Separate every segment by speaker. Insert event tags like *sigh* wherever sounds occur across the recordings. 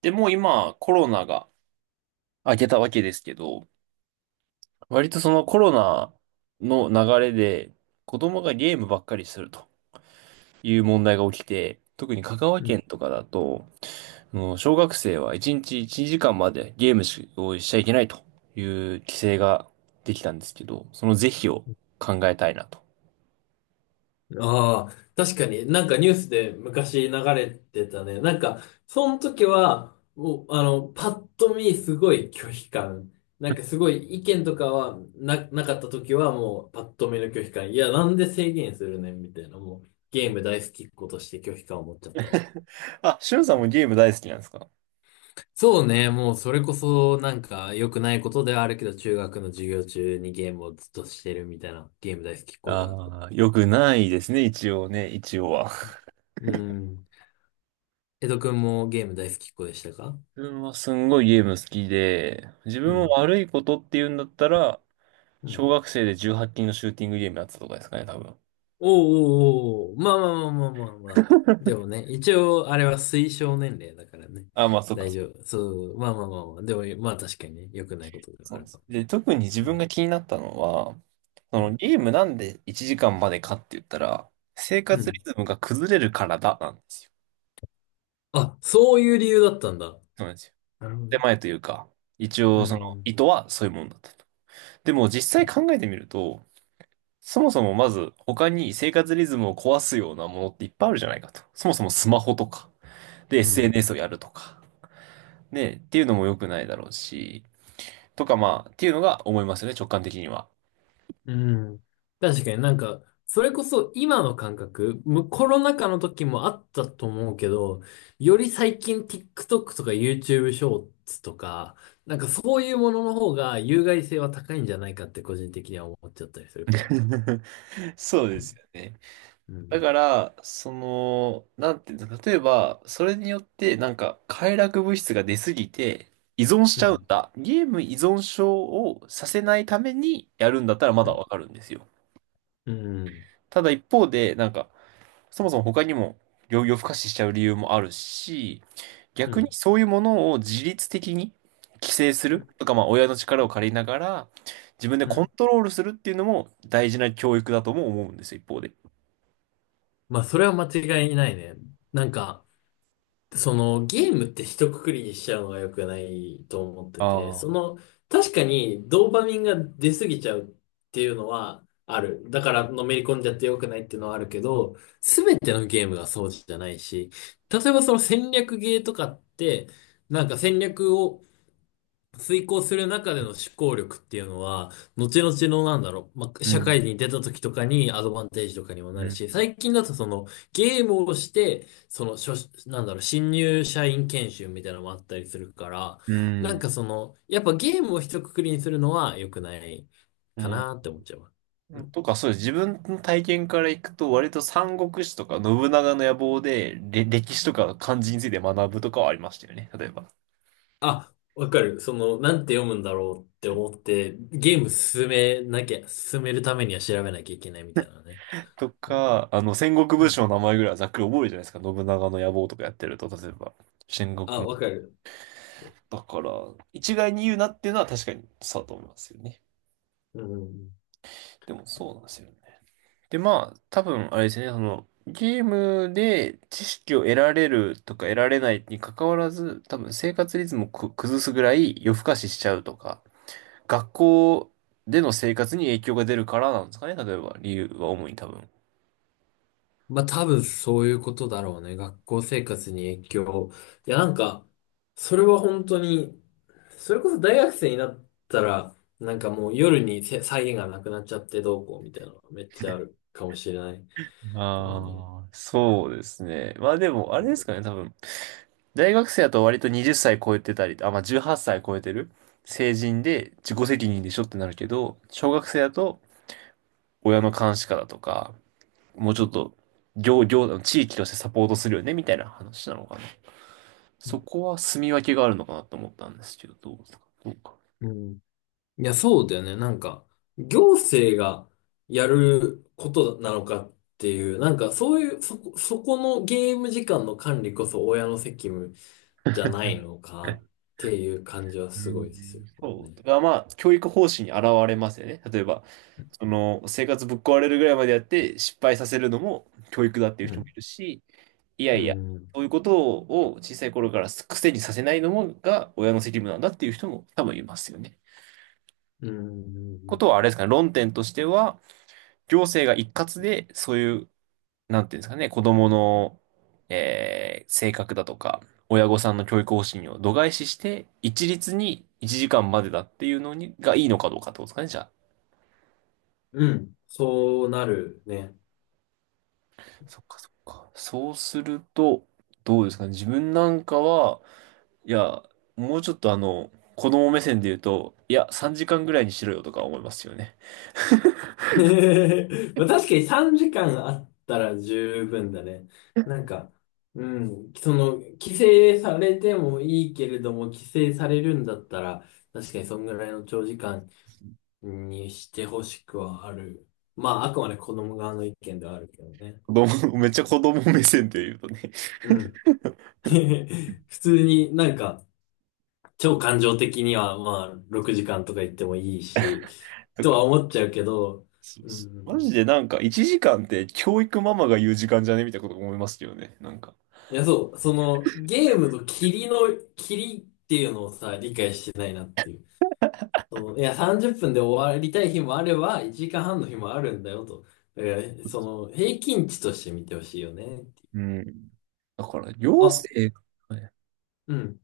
Speaker 1: で、もう今コロナが明けたわけですけど、割とそのコロナの流れで子供がゲームばっかりするという問題が起きて、特に香川
Speaker 2: うん。
Speaker 1: 県とかだと、あの小学生は1日1時間までゲームをしちゃいけないという規制是ができたんですけど、その是非を考えたいなと。
Speaker 2: ああ、確かになんかニュースで昔流れてたね。その時は、もう、あの、パッと見すごい拒否感。すごい意見とかなかった時はもうパッと見の拒否感。いや、なんで制限するねんみたいな。もう、ゲーム大好きっ子として拒否感を持っちゃったわ。
Speaker 1: あ、しゅんさんもゲーム大好きなんですか？
Speaker 2: そうね、もうそれこそなんか良くないことではあるけど、中学の授業中にゲームをずっとしてるみたいな、ゲーム大好きっ子ではあった。
Speaker 1: ああー、よくないですね、一応ね、一応は。
Speaker 2: うん。江戸くんもゲーム大好きっ子でしたか？
Speaker 1: 自分はすんごいゲーム好きで、自
Speaker 2: う
Speaker 1: 分も
Speaker 2: ん。
Speaker 1: 悪いことって言うんだったら、
Speaker 2: う
Speaker 1: 小
Speaker 2: ん。
Speaker 1: 学生で18禁のシューティングゲームやってたとかですかね、多分。
Speaker 2: おーおーおー、まあまあまあまあまあまあ。でもね、一応あれは推奨年齢だからね。
Speaker 1: あ、まあ、そっか、
Speaker 2: 大丈夫。そう、まあまあまあまあ。でも、まあ確かにね、良くないことでは
Speaker 1: そ
Speaker 2: あ
Speaker 1: うで
Speaker 2: るか
Speaker 1: す。
Speaker 2: も
Speaker 1: で、特に自
Speaker 2: ね。う
Speaker 1: 分
Speaker 2: ん。
Speaker 1: が気になったのは、そ
Speaker 2: う
Speaker 1: の
Speaker 2: ん。
Speaker 1: ゲームなんで1時間までかって言ったら、生
Speaker 2: う
Speaker 1: 活リ
Speaker 2: ん。
Speaker 1: ズムが崩れるからだ、なんですよ。
Speaker 2: あ、そういう理由だったんだ。
Speaker 1: そうなんですよ。
Speaker 2: なるほど
Speaker 1: 手
Speaker 2: ね。
Speaker 1: 前というか、一
Speaker 2: う
Speaker 1: 応その
Speaker 2: ん。
Speaker 1: 意図はそういうもんだったと。でも実際考えてみると、そもそもまず他に生活リズムを壊すようなものっていっぱいあるじゃないかと。そもそもスマホとか。で、
Speaker 2: うん。
Speaker 1: SNS をやるとか。ね、っていうのも良くないだろうし、とかまあ、っていうのが思いますよね、直感的には。
Speaker 2: うん。確かにそれこそ今の感覚、コロナ禍の時もあったと思うけど、より最近 TikTok とか YouTube ショーツとか、なんかそういうものの方が有害性は高いんじゃないかって個人的には思っちゃったりするかもね。
Speaker 1: *laughs* そう
Speaker 2: う
Speaker 1: です
Speaker 2: ん、
Speaker 1: よね。
Speaker 2: う
Speaker 1: だ
Speaker 2: ん、
Speaker 1: から、その、なんていうの、例えば、それによって、なんか、快楽物質が出すぎて、依存し
Speaker 2: う
Speaker 1: ちゃうん
Speaker 2: ん、
Speaker 1: だ。ゲーム依存症をさせないためにやるんだったらま
Speaker 2: う
Speaker 1: だ
Speaker 2: ん、
Speaker 1: わかるんですよ。
Speaker 2: うん、
Speaker 1: ただ一方で、なんか、そもそも他にも、病気を不可視しちゃう理由もあるし、
Speaker 2: う
Speaker 1: 逆に
Speaker 2: ん、
Speaker 1: そういうものを自律的に規制す
Speaker 2: う
Speaker 1: る
Speaker 2: ん。
Speaker 1: とか、まあ親の力を借りながら自分で
Speaker 2: う
Speaker 1: コン
Speaker 2: ん、
Speaker 1: トロールするっていうのも大事な教育だとも思うんですよ、一方で。
Speaker 2: まあそれは間違いないね。なんか、そのゲームって一括りにしちゃうのが良くないと思ってて、
Speaker 1: ああ、
Speaker 2: 確かにドーパミンが出過ぎちゃうっていうのはある。だからのめり込んじゃって良くないっていうのはあるけど、すべてのゲームがそうじゃないし、例えばその戦略ゲーとかって、なんか戦略を遂行する中での思考力っていうのは、後々のなんだろう、まあ、
Speaker 1: う
Speaker 2: 社
Speaker 1: ん、
Speaker 2: 会に出た時とかにアドバンテージとかにもな
Speaker 1: う
Speaker 2: る
Speaker 1: ん、
Speaker 2: し、最近だとそのゲームをして、その初、なんだろう、新入社員研修みたいなのもあったりするから、
Speaker 1: う
Speaker 2: なん
Speaker 1: ん、
Speaker 2: かその、やっぱゲームを一括りにするのは良くない
Speaker 1: う
Speaker 2: か
Speaker 1: ん。
Speaker 2: なって思っちゃうわ。うん。
Speaker 1: とか、そうです。自分の体験からいくと、割と三国志とか信長の野望で、歴史とか漢字について学ぶとかはありましたよね、例えば。
Speaker 2: あ、わかる。その、なんて読むんだろうって思って、ゲーム進めなきゃ、進めるためには調べなきゃいけないみたいなね。
Speaker 1: と
Speaker 2: うん。
Speaker 1: か、あの、戦国
Speaker 2: う
Speaker 1: 武将
Speaker 2: ん。
Speaker 1: の名前ぐらいはざっくり覚えるじゃないですか。信長の野望とかやってると、例えば。戦
Speaker 2: あ、
Speaker 1: 国
Speaker 2: わかる。
Speaker 1: だから、一概に言うなっていうのは確かにそうだと思いますよね。
Speaker 2: うん。
Speaker 1: でもそうなんですよね。で、まあ、多分、あれですね、その、ゲームで知識を得られるとか得られないに関わらず、多分生活リズムを崩すぐらい夜更かししちゃうとか、学校での生活に影響が出るからなんですかね、例えば理由は主に多分。
Speaker 2: まあ多分そういうことだろうね。学校生活に影響。いやなんか、それは本当に、それこそ大学生になったら、なんかもう夜に際限がなくなっちゃってどうこうみたいなのがめっちゃあるかもしれない。でもね。
Speaker 1: ああ、
Speaker 2: うん。
Speaker 1: そうですね。まあでも、あれですかね、多分。大学生だと割と20歳超えてたり、あ、まあ18歳超えてる成人で自己責任でしょってなるけど、小学生だと親の監視下だとか、もうちょっと、地域としてサポートするよね、みたいな話なのかな。そこは住み分けがあるのかなと思ったんですけど、どうですか？どうか。
Speaker 2: うん。いや、そうだよね。なんか、行政がやることなのかっていう、なんかそういう、そこのゲーム時間の管理こそ親の責務じゃな
Speaker 1: *laughs*
Speaker 2: いのかっていう感じは
Speaker 1: う
Speaker 2: すごいです
Speaker 1: ん、
Speaker 2: よ
Speaker 1: そう。
Speaker 2: ね。
Speaker 1: だからまあ、教育方針に現れますよね。例えば、その、生活ぶっ壊れるぐらいまでやって失敗させるのも教育だっていう
Speaker 2: う
Speaker 1: 人もい
Speaker 2: ん。
Speaker 1: るし、いや
Speaker 2: う
Speaker 1: いや、
Speaker 2: ん。
Speaker 1: そういうことを小さい頃から癖にさせないのもが親の責務なんだっていう人も多分いますよね。
Speaker 2: う
Speaker 1: こ
Speaker 2: ん。
Speaker 1: とはあれですかね、論点としては、行政が一括でそういうなんていうんですかね、子供の、性格だとか、親御さんの教育方針を度外視して、一律に1時間までだっていうのに、がいいのかどうかってことですかね、じゃあ。
Speaker 2: うん。そうなるね。
Speaker 1: そっかそっか。そうすると、どうですかね、自分なんかは、いや、もうちょっと子供目線で言うと、いや、3時間ぐらいにしろよとか思いますよね。
Speaker 2: *laughs* まあ確かに3時間あったら十分だね。なんか、うん、その、規制されてもいいけれども、規制されるんだったら、確かにそんぐらいの長時間にしてほしくはある。まあ、あくまで子供側の意見ではあるけどね。
Speaker 1: 子供、*laughs* めっちゃ子供目線で言うとね。
Speaker 2: うん。*laughs* 普通になんか、超感情的には、まあ、6時間とか言ってもいいし、
Speaker 1: *laughs* なん
Speaker 2: とは
Speaker 1: か、
Speaker 2: 思っちゃうけど。
Speaker 1: そう
Speaker 2: う
Speaker 1: そう。マジ
Speaker 2: ん。
Speaker 1: でなんか1時間って教育ママが言う時間じゃねみたいなこと思いますよね。なんか。
Speaker 2: いや、そう、その、ゲームと霧の、霧っていうのをさ、理解してないなっていう。そういや、30分で終わりたい日もあれば、1時間半の日もあるんだよと。だから、その、平均値として見てほしいよね。
Speaker 1: うん。だから、行
Speaker 2: あ、
Speaker 1: 政、
Speaker 2: うん、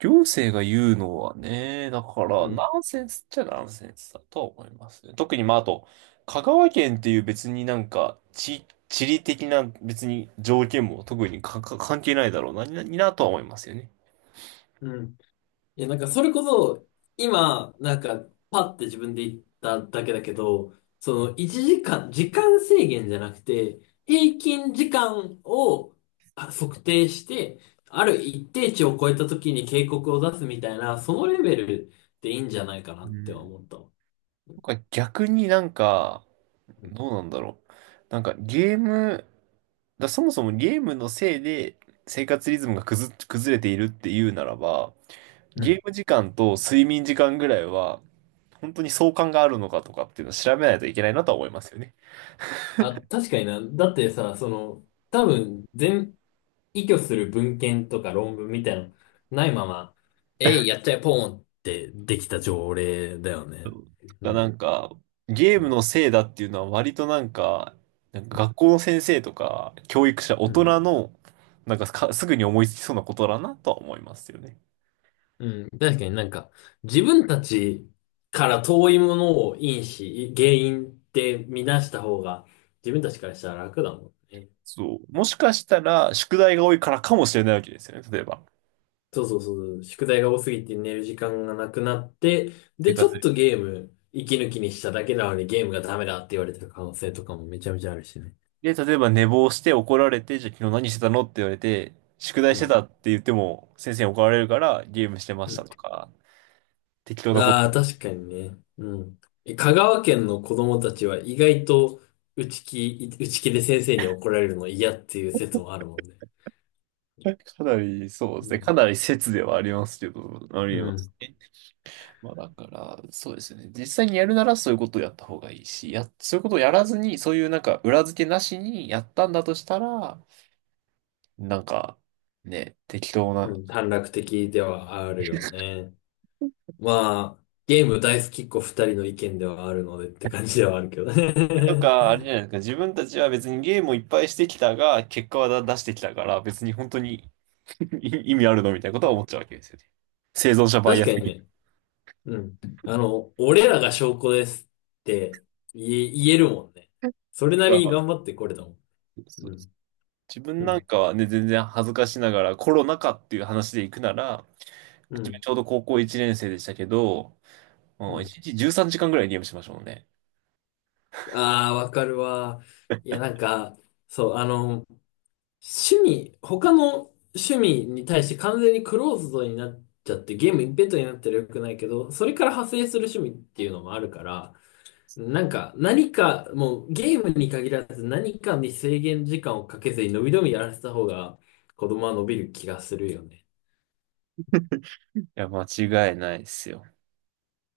Speaker 1: 行政が言うのはね、だか
Speaker 2: う
Speaker 1: ら、ナ
Speaker 2: ん、
Speaker 1: ンセンスっちゃナンセンスだと思いますね。特に、まあ、あと、香川県っていう別になんか、地理的な別に条件も特に関係ないだろうな、とは思いますよね。
Speaker 2: うん。いや、なんかそれこそ、今、なんか、パって自分で言っただけだけど、その1時間、時間制限じゃなくて、平均時間を測定して、ある一定値を超えた時に警告を出すみたいな、そのレベルでいいんじゃないかな
Speaker 1: う
Speaker 2: って
Speaker 1: ん。
Speaker 2: 思ったわ。
Speaker 1: なんか逆になんか、
Speaker 2: うん。
Speaker 1: どうなんだろう。なんかゲーム、だそもそもゲームのせいで生活リズムが崩れているっていうならば、
Speaker 2: う
Speaker 1: ゲー
Speaker 2: ん。
Speaker 1: ム時間と睡眠時間ぐらいは、本当に相関があるのかとかっていうのを調べないといけないなとは思いますよね。
Speaker 2: あ、確かにな。だってさ、その、多分、依拠する文献とか論文みたいなのないまま、えい、やっちゃえ、ポーンってできた条例だよね。う
Speaker 1: がな
Speaker 2: ん。
Speaker 1: んか、ゲー
Speaker 2: う
Speaker 1: ム
Speaker 2: ん。
Speaker 1: のせいだっていうのは割となんか、なんか学校の先生とか教育者、大
Speaker 2: うん。
Speaker 1: 人の、なんかすぐに思いつきそうなことだなとは思いますよね。
Speaker 2: うん、確かになんか、自分たちから遠いものを原因って見出した方が、自分たちからしたら楽だもんね。
Speaker 1: そう。もしかしたら、宿題が多いからかもしれないわけですよね。例えば。
Speaker 2: そうそうそうそう。宿題が多すぎて寝る時間がなくなって、
Speaker 1: 下
Speaker 2: で、ち
Speaker 1: 手
Speaker 2: ょ
Speaker 1: す
Speaker 2: っ
Speaker 1: る
Speaker 2: とゲーム、息抜きにしただけなのにゲームがダメだって言われてる可能性とかもめちゃめちゃあるしね。
Speaker 1: で、例えば寝坊して怒られて、じゃあ昨日何してたのって言われて、宿題
Speaker 2: う
Speaker 1: して
Speaker 2: ん。
Speaker 1: たって言っても、先生に怒られるからゲームしてましたとか、適当なこと
Speaker 2: ああ、
Speaker 1: ね。
Speaker 2: 確かにね。うん。香川県の子供たちは意外と内気で先生に怒られるの嫌っていう説もあるもんね。
Speaker 1: かなり、そうで
Speaker 2: う
Speaker 1: すね。か
Speaker 2: ん。
Speaker 1: なり説ではありますけど、あり
Speaker 2: う
Speaker 1: えます
Speaker 2: ん。
Speaker 1: ね。まあだから、そうですよね。実際にやるならそういうことをやった方がいいし、そういうことをやらずに、そういうなんか裏付けなしにやったんだとしたら、なんか、ね、適当
Speaker 2: う
Speaker 1: な。
Speaker 2: ん、短絡的ではあるよね。まあ、ゲーム大好きっ子二人の意見ではあるのでって感じではあるけど
Speaker 1: と
Speaker 2: ね。
Speaker 1: か、あれじゃ
Speaker 2: *laughs*
Speaker 1: ないですか。自分たちは別にゲームをいっぱいしてきたが、結果は出してきたから、別に本当に *laughs* 意味あるのみたいなこと
Speaker 2: う
Speaker 1: は
Speaker 2: ん、
Speaker 1: 思っちゃうわけですよね。生存者バイ
Speaker 2: 確
Speaker 1: ア
Speaker 2: か
Speaker 1: ス
Speaker 2: に
Speaker 1: 的
Speaker 2: ね。うん。あの、俺らが証拠ですって言えるもんね。
Speaker 1: な。*laughs*
Speaker 2: それ
Speaker 1: と
Speaker 2: なりに
Speaker 1: か、
Speaker 2: 頑張ってこれたもん。
Speaker 1: そ
Speaker 2: う
Speaker 1: う
Speaker 2: ん。
Speaker 1: 自
Speaker 2: う
Speaker 1: 分なん
Speaker 2: ん。
Speaker 1: かはね、全然恥ずかしながらコロナ禍っていう話で行くなら、
Speaker 2: う
Speaker 1: 自分
Speaker 2: ん。
Speaker 1: ちょうど高校1年生でしたけど、
Speaker 2: う
Speaker 1: もう
Speaker 2: ん。
Speaker 1: 1日13時間ぐらいゲームしましたもんね。
Speaker 2: ああ、わかるわ。いや、なんか、そう、あの、他の趣味に対して完全にクローズドになっちゃって、ゲーム一辺倒になったらよくないけど、それから派生する趣味っていうのもあるから、もうゲームに限らず何かに制限時間をかけずに伸び伸びやらせた方が、子供は伸びる気がするよね。
Speaker 1: いや、間違いないですよ。